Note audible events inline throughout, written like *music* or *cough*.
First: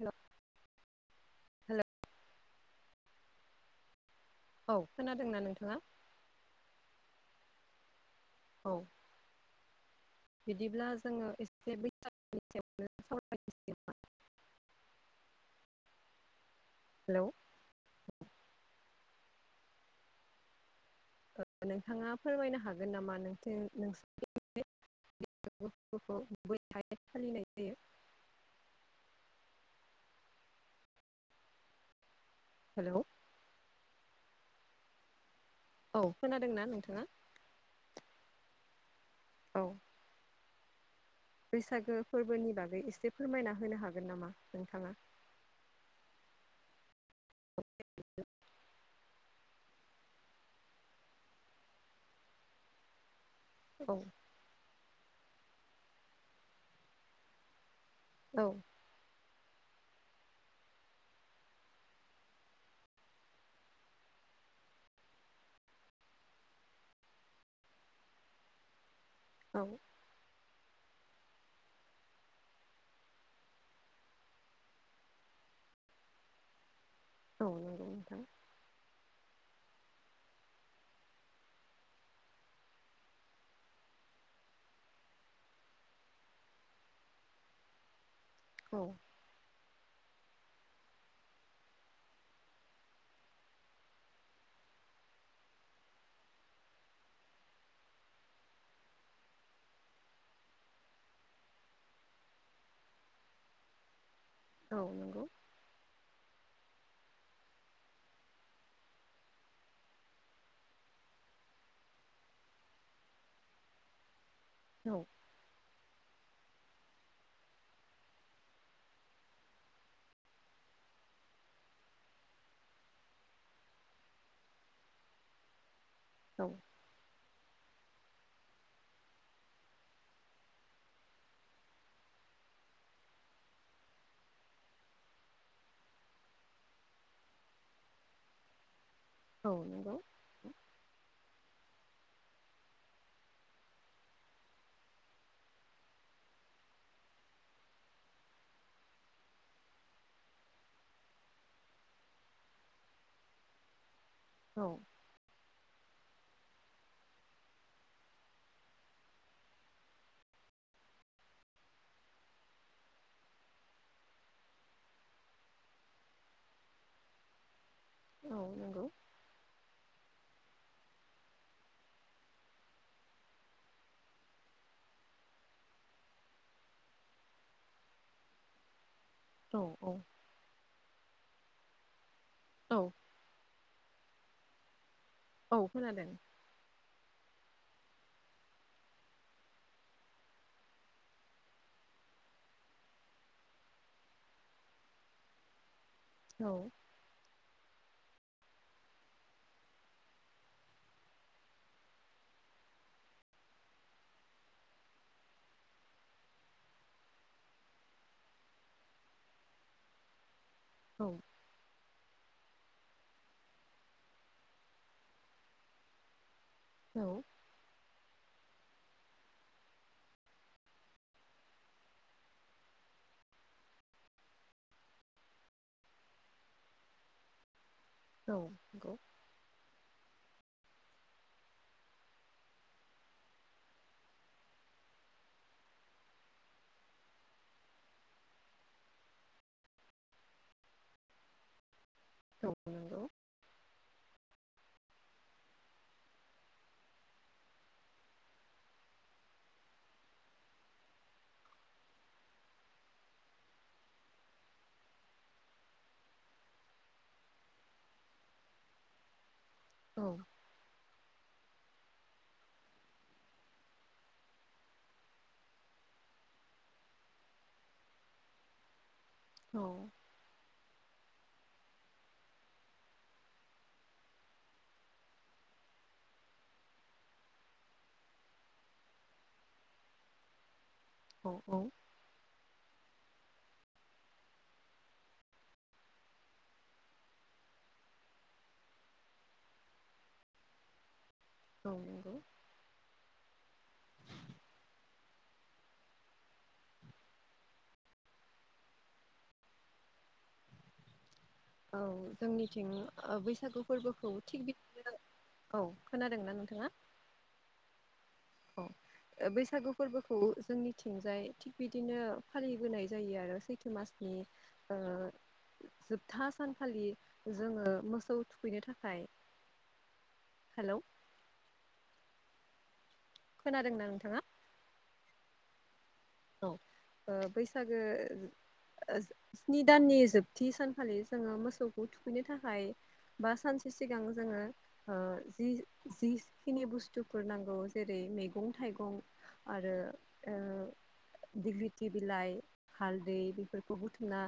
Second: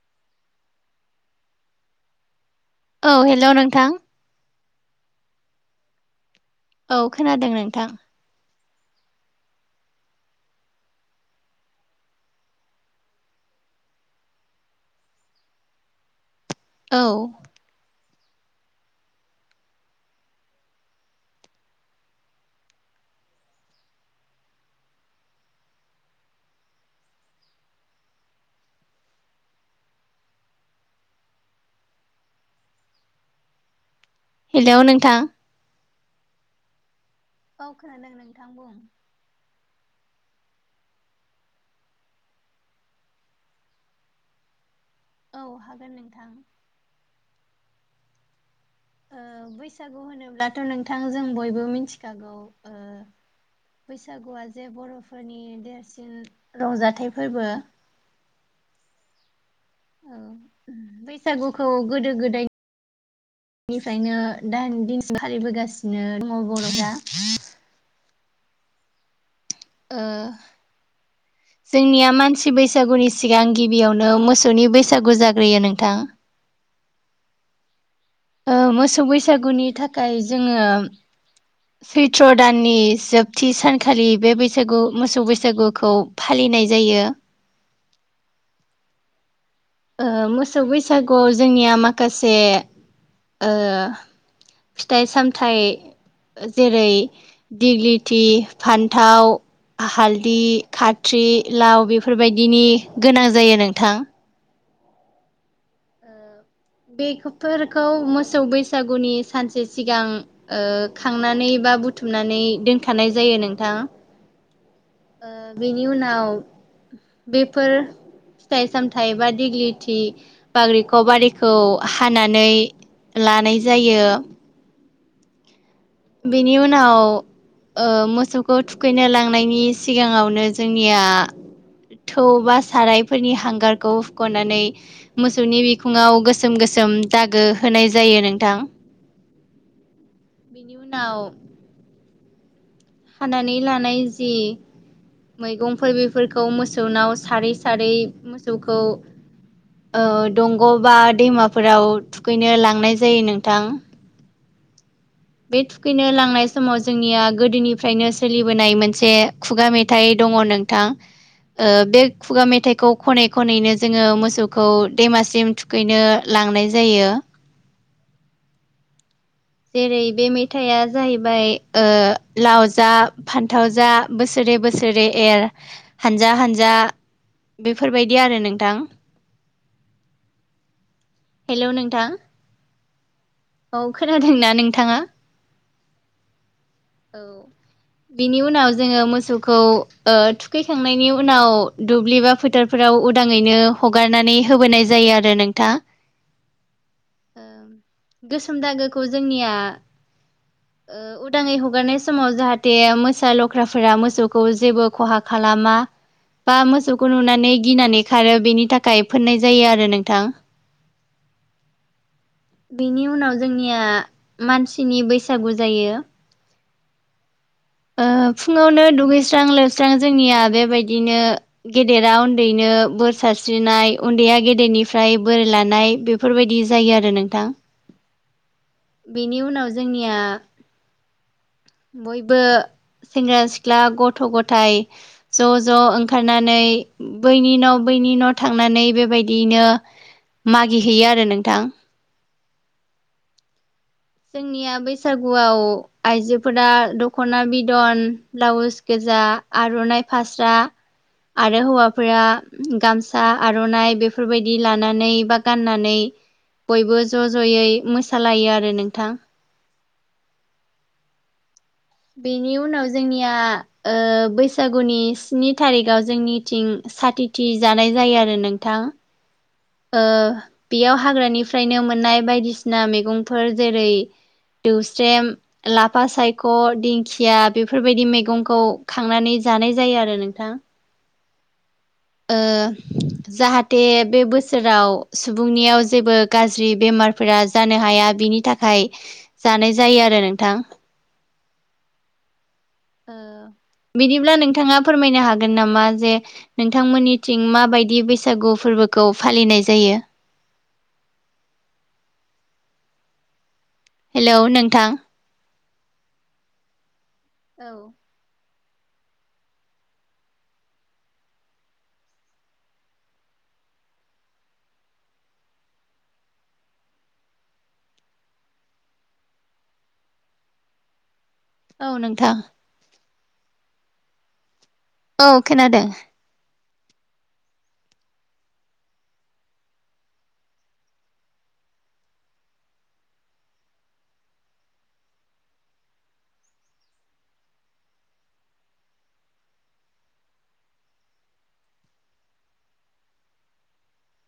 हेल' hello औ hello नोंथां। औ खोनादोंना नोंथाङा? औ खोनादों नोंथां। औ बिदिब्ला जोङो एसे बैसागोनि सायावनो सावरायनोसै *inaudible* औ हेलौ नोंथाङा फोरमायनो हागोन नामा नों नोंसोरनि *unintelligible* फालिनाय जायो। हेलौ हेलौ नोंथां औ खोनादोंना नोंथाङा? औ खोनादों नोंथां बुं। औ बैसागो फोरबोनि बागै एसे फोरमायना होनो हागोन नामा नोंथाङा? औ हागोन नोंथां। *unintelligible* बैसागु होनोब्लाथ' नोंथां जों बयबो मिथिखागौ। बैसागुआ जे बर'फोरनि देरसिन रंजाथाइ फोरबो औ औ बैसागुखौ गोदो गोदाय निफ्रायनो दान दिनसिम फालिबोगासिनो दङ बर'फ्रा औ ओ *inaudible* जोंनिया मानसि बैसागुनि सिगां गिबियावनो मोसौनि बैसागु जाग्रोयो नोंथां। औ मोसौ बैसागुनि थाखाय जोङो सैत्र दाननि जोबथि सानखालि बे बैसागु मोसौ बैसागुखौ फालि नाय जायो। औ मोसौ बैसागुआव जोंनिया माखासे फिथाइ सामथाइ जेरै दिग्लिथि फान्थाव हालदि खथ्रि लाव बेफोरबायदिनि गोनां जायो नोंथां। औ नंगौ बेफोरखौ मोसौ बैसागुनि सानसे सिगां खांनानै बा बुथुमनानै दोनथानाय जायो नोंथां। औ बेनि उनाव बेफोर फिथाइ सामथायाइ बा दिेग्लिथि बाग्रिखौ बारिखौ हानानै लानाय जायो। औ बिनि उनाव मोसौखौ थुखैनो लांनायनि सिगाङावनो जोंनिया थौ बा सारायफोरनि हांगारखौ हुख'नानै मोसौनि बिखुङाव गोसोम गोसोम जोम दागो होनाय जायो नोंथां। औ नंगौ बिनि उनाव हानानै लानाय जि मैगंफोर बेफोरखौ मोसौनाव सारै सारै मोसौखौ औ दंग' बा दैमाफोराव थुखैनो लांनाय जायो नोंथां। औ बे थुखैनो लांनाय समाव जोंनिया गोदोनिफ्रायनो सोलिबोनाय मोनसे खुगा मेथाइ दं। दङ नोंथां। बे खुगा मेथाइखौ खनै खनैनो जोङो मोसौखौ दैमासिम थुखैनो ला लांनाय जायो। औ नंगौ जेरै बे मेथायाइया जाहैबाय लाव जा फान्थाव जा बोसोरै बोसोरै एर हानजा हानजा बेफोरबायदि आरो नोंथां औ औ हेलौ नोंथां औ औ खोनादोंना नोंथाङा? औ खोनादों। औ *unintelligible* बिनि उनाव जोङो मोसौखौ थुखैखांनायनि उनाव दुब्लि बा फोथारफोराव उदाङैनो हगारनानै होबोनाय जायो आरो नोंथाङा औ गोसोम दागोखौ जोंनिया उदाङै ह गारनाय समाव जाहाथे मोसा लख्राफोरा मोसौखौ जेबो खहा खालामा। बा मोसौखौ नुनानै गिनानै खारो बेनि थाखाय फोननाय जायो आरो नोंथां। औ बेनि उनाव जोंनिया मानसिनि बैसागु जायो। औ ओ फुङावनो दुगैस्रां लोबस्रां जोंनिया बेबायदिनो गेदेरा उन्दैनो बोर सारस्रिनाय उन्दैया गेदेरनिफ्राय बोरै लानाय बेफोरबायदि जायो आरो नोंथां। औ नंगौ बेनि उनाव जोंनिया बयबो सेंग्रा सिख्ला गथ' गथाय ज' ज' ओंखारनानै बैनि उनाव इनि न' न' थांनानै बेबायदिनो मागि हैैयो आरो नोंथां। दौ जोंनिया बैसागुआव आइजोफोरा दख'ना बिदन ब्लाउस गोजान गोजा आर'नाइ फास्रा आरो हौवाफोरा गामसा आर'नाइ बेफोरबायदि लानानै बा गाननानै बयबो ज' ज'यै मोसालायो आरो नोंथां। औ बेनि उनाव जोंनिया बैसागुनि स्नि थारिखाव जोंनिथिं साथिथि जानाय जायो आरो नोंथां। औ बेयाव हाग्रानिफ्रायनो मोननाय बायदिसिना मैगंफोर जेरै दौस्रेम लाफा सायख' दिंखिया बेफोरबायदि मैगंखौ खांनानै जानाय जायो आरो नोंथां। औ औ जाहाथे बे बोसोराव सुबुंनियाव जेबो गाज्रि बेमार बेफोर जानो हाया बिनि थाखाय जानाय जायो आरो नोंथां। ग नांगौ ओ बिदिब्ला नोंथाङा फोरमायनो हागोन नामा जे नोंथांमोननिथिं माबायदि बैसागु फोरबो फोरबोखौ फालिनाय जायो। औ जोंनिथिं बैसागु फोरबोखौ हेलौ थिग नोंथां बिदिनो औ खोनादोंना नोंथाङा? औ औ बैसागु फोरबोखौ जोंनिथिंजाय थिग बिदिनो फालिबोनाय जायो आरो सैथो मास *unintelligible* जोबथा सानखालि जोङो मोसौ थुखैनो थाखाय। हेलौ औ नोंथां खोनादोंना नोंथाङा? औ खोनादों। बैसागो स्नि दाननि जोबथि सानखालि जोङो मोसौखौ थुखैनो थाखाय बा सानसे सिगां जोङो जि जिखिनि बुस्थुफोर नांगौ जेरै मैगं थाइगं आरो दिग्लिथि बिलाइ हालदै बेफोरखौ बुथुमना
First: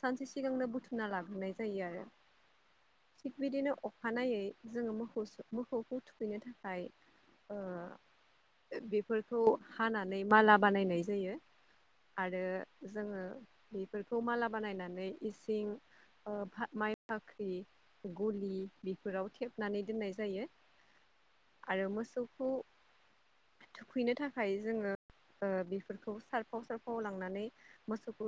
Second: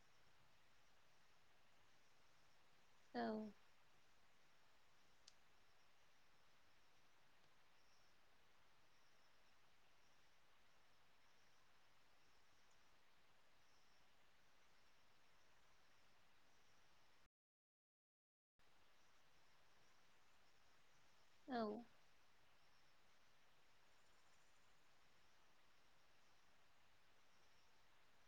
सानसे सिगांनो बुथुमना लाब्रोनाय जायो आरो औ थिग बिदिनो अखानायै जोङो मोौ मोसौखौ थुखैनो थाखाय बेफोरखौ हानानै माला बानायनाय जायो। आरो जोङो बेफोरखौ माला बानायनानै इसिं माइ फाख्रि गलि बेफोराव थेबनानै दोननाय जायो औ आरो मोसौखौ थुखैनो थाखाय जोङो बेफोरखौ सारफाव सारफाव लांनानै मोसौखौ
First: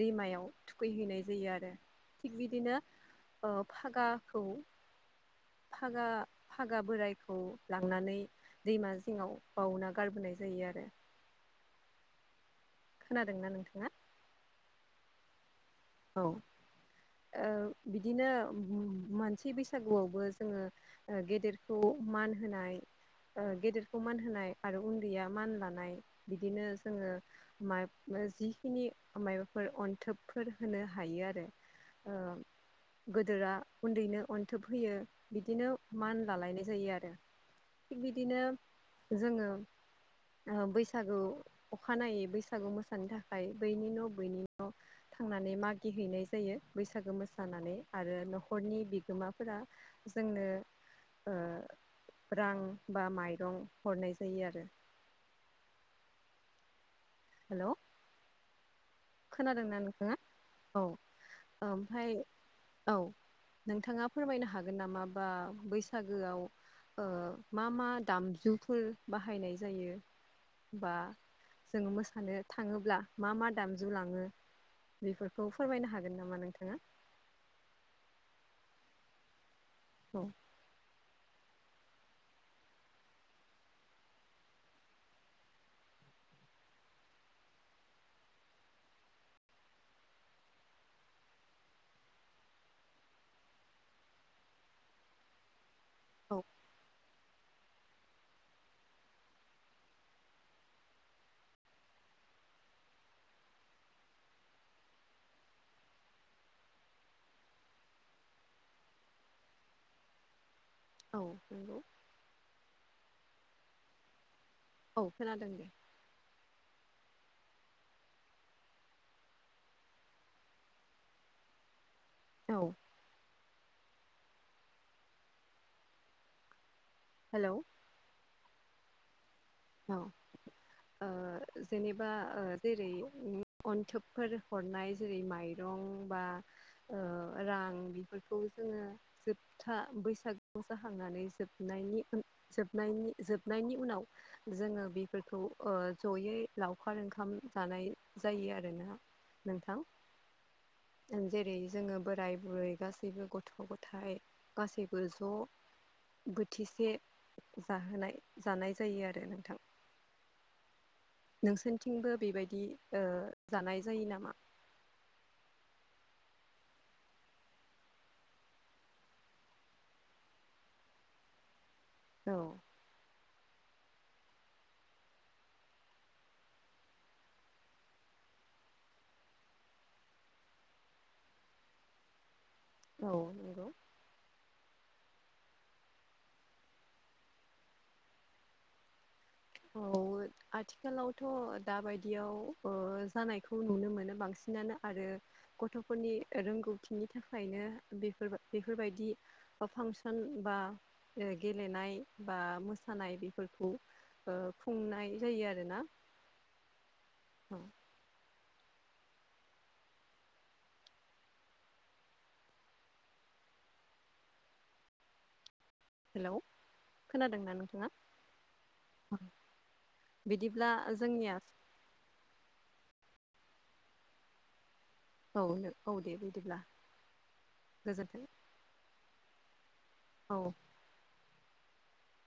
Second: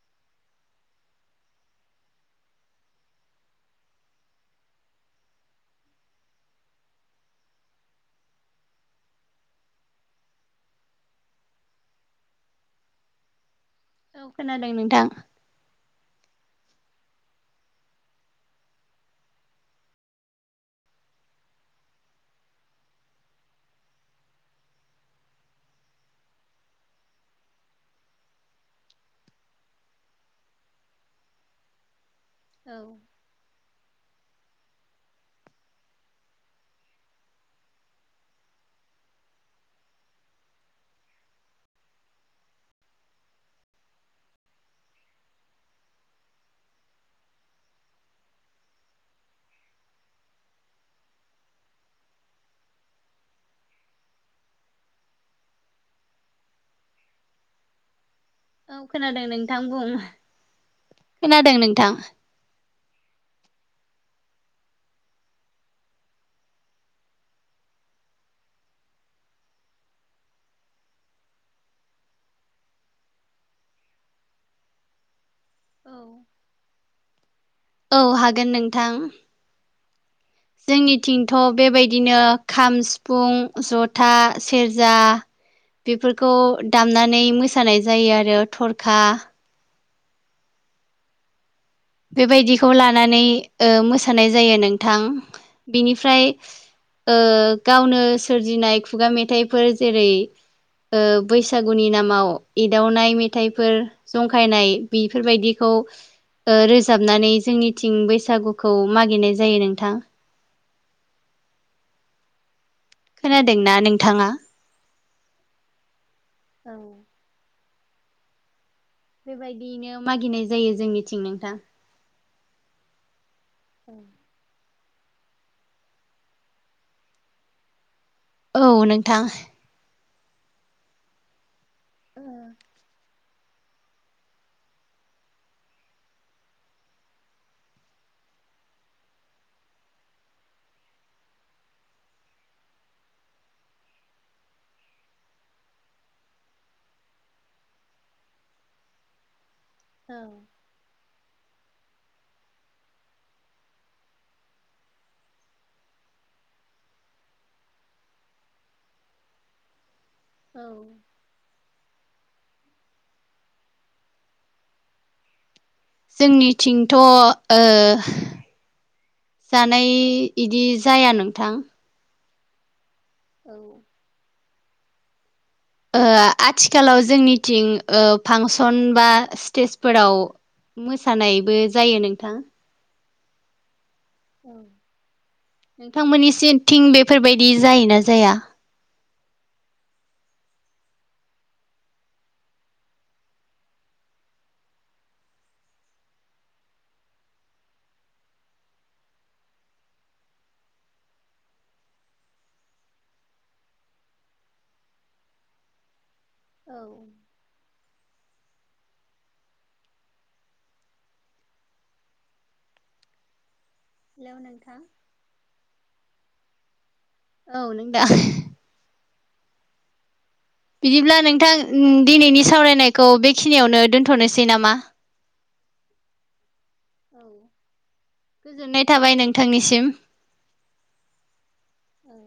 दैमायाव थुखैहैनाय जायो थिग बिदिनो फागाखौ फागा फागा बोरायखौ लांनानै दैमा जिङाव बाावना गारबोनाय जायो आरो द खोनादों न नोंथाङा औ खोनादों नोंथां औ आ बिदिनो मोनसि बैसागुआवबो जोङो गेदेरखौ मान होनाय गेदेरखौ मान होनाय आरो उन्दैया मान लानाय बिदिनो जोङो मा जिखिनि माबाफोर अन्थोबफोर होनो हायो आरो औ गोदोरा उन्दैनो अन्थोब होयो बिदिनो मान लालायनाय जायो आरो थिग बिदिनो जोङो बैसागु अखानायै बैसागु मोसानो थाखाय बैनि न' बैनि न' थांनानै मागि हैैनाय जायो बैसागो मोसानानै आरो न'खरनि बिगोमाफोरा जों जोंनो ओ रां बा माइरं हरनाय जायो आरो। हेल' औ खोनादों नोंथां बुं। औ खोनादों नोंथां। ओमफ्राय औ नोंथाङा फोरमायनो हागोन नामा बा बैसागोआव मा मा दामजुफोर बाहायनाय जायो? बा जोङो मोसानो थाङोब्ला मा मा दाम जु लाङो बेफोरखौ फोरमायनो हागोन नामा नोंथाङा? औ हागोन नोंथां। औ जोंनिथिंथ' बेबायदिनो खाम सिफुं जथा सेरजा बेफोरखौ दामनानै मोसानाय जायो आरो थरखा बेबायदिखौ लानानै ओ मोसानाय जायो नोंथां। बिनिफ्राय औ ओ गावनो सोरजिनाय खुगा मेथाइफोर जेरै ओ बैसागुनि नामाव एदावनाय मेथाइफोर जंखायनाय बिफोर बायदिखौ ओ रोजाबनानै जोंनिथिं बैसागुखौ मागिनाय जायो नोंथां। औ नंगौ। खोनादोंना नोंथाङा? औ खोनादों दे। औ बेबायदियैनो मागिनाय जायो जोंनिथिं नोंथां। औ औ हेलौ औ नोंथां। औ ओ जेनेबा ओ जेरै अन्थोबफोर हरनाय जेरै माइरं बा ओ रां बिफोरखौ जोङो जोबथा बैसागु मैसा खांनानै जोबना जोबनायनि उन जोबनायनि जोबनायनि उनाव जोङो बेफोरखौ ओ ज'यै लावखार ओंखाम जानाय जायो आरोना। नोंथां औ ओं जेरै जोङो बोराय बुरै गासैबो गथ' गथाइ गासैबो ज' बोथिसे जाहोनाय जानाय जायो आरो नोंथां। औ। नोंसोरथिंबो बेबायदि ओ जानाय जायो नामा? जोंनिथिंथ' ओ जानाय इदि जाया नोंथां। औ औ ओ आथिखालाव जोंनिथिं ओ फांसन बा स्टेजफोराव मोसानायबो जायो नोंथां। औ नोंगौ। औ नोंथांमोननि सिंथिं बेफोर बायदि जायोना जाया? औ आथिखालावथ' दा बायदियाव ओ जानायखौ नुनो मोनो बांसिनानो आरो गथ'फोरनि रोंगौथिनि थाखायनो बेफोर बेफोर बायदि ओ फांसन बा ओ गेलेनाय बा मोसानाय बेफोरखौ। ओ खुंनाय जायो आरोना। औ हेलेव नाेंथां। हेलौ खोनादोंना औ नों नोंथाङा? दा बिदिब्ला बिदिब्ला जोंनिया नोंथां दिनैनि सावरायनायखौ बेखिनियावनो दोन्थ'नोसै नामा? औनो औ दे बिदिब्ला औ गोजोन्थों गोजोननाय थाबाय नोंथांनिसिम। औ औ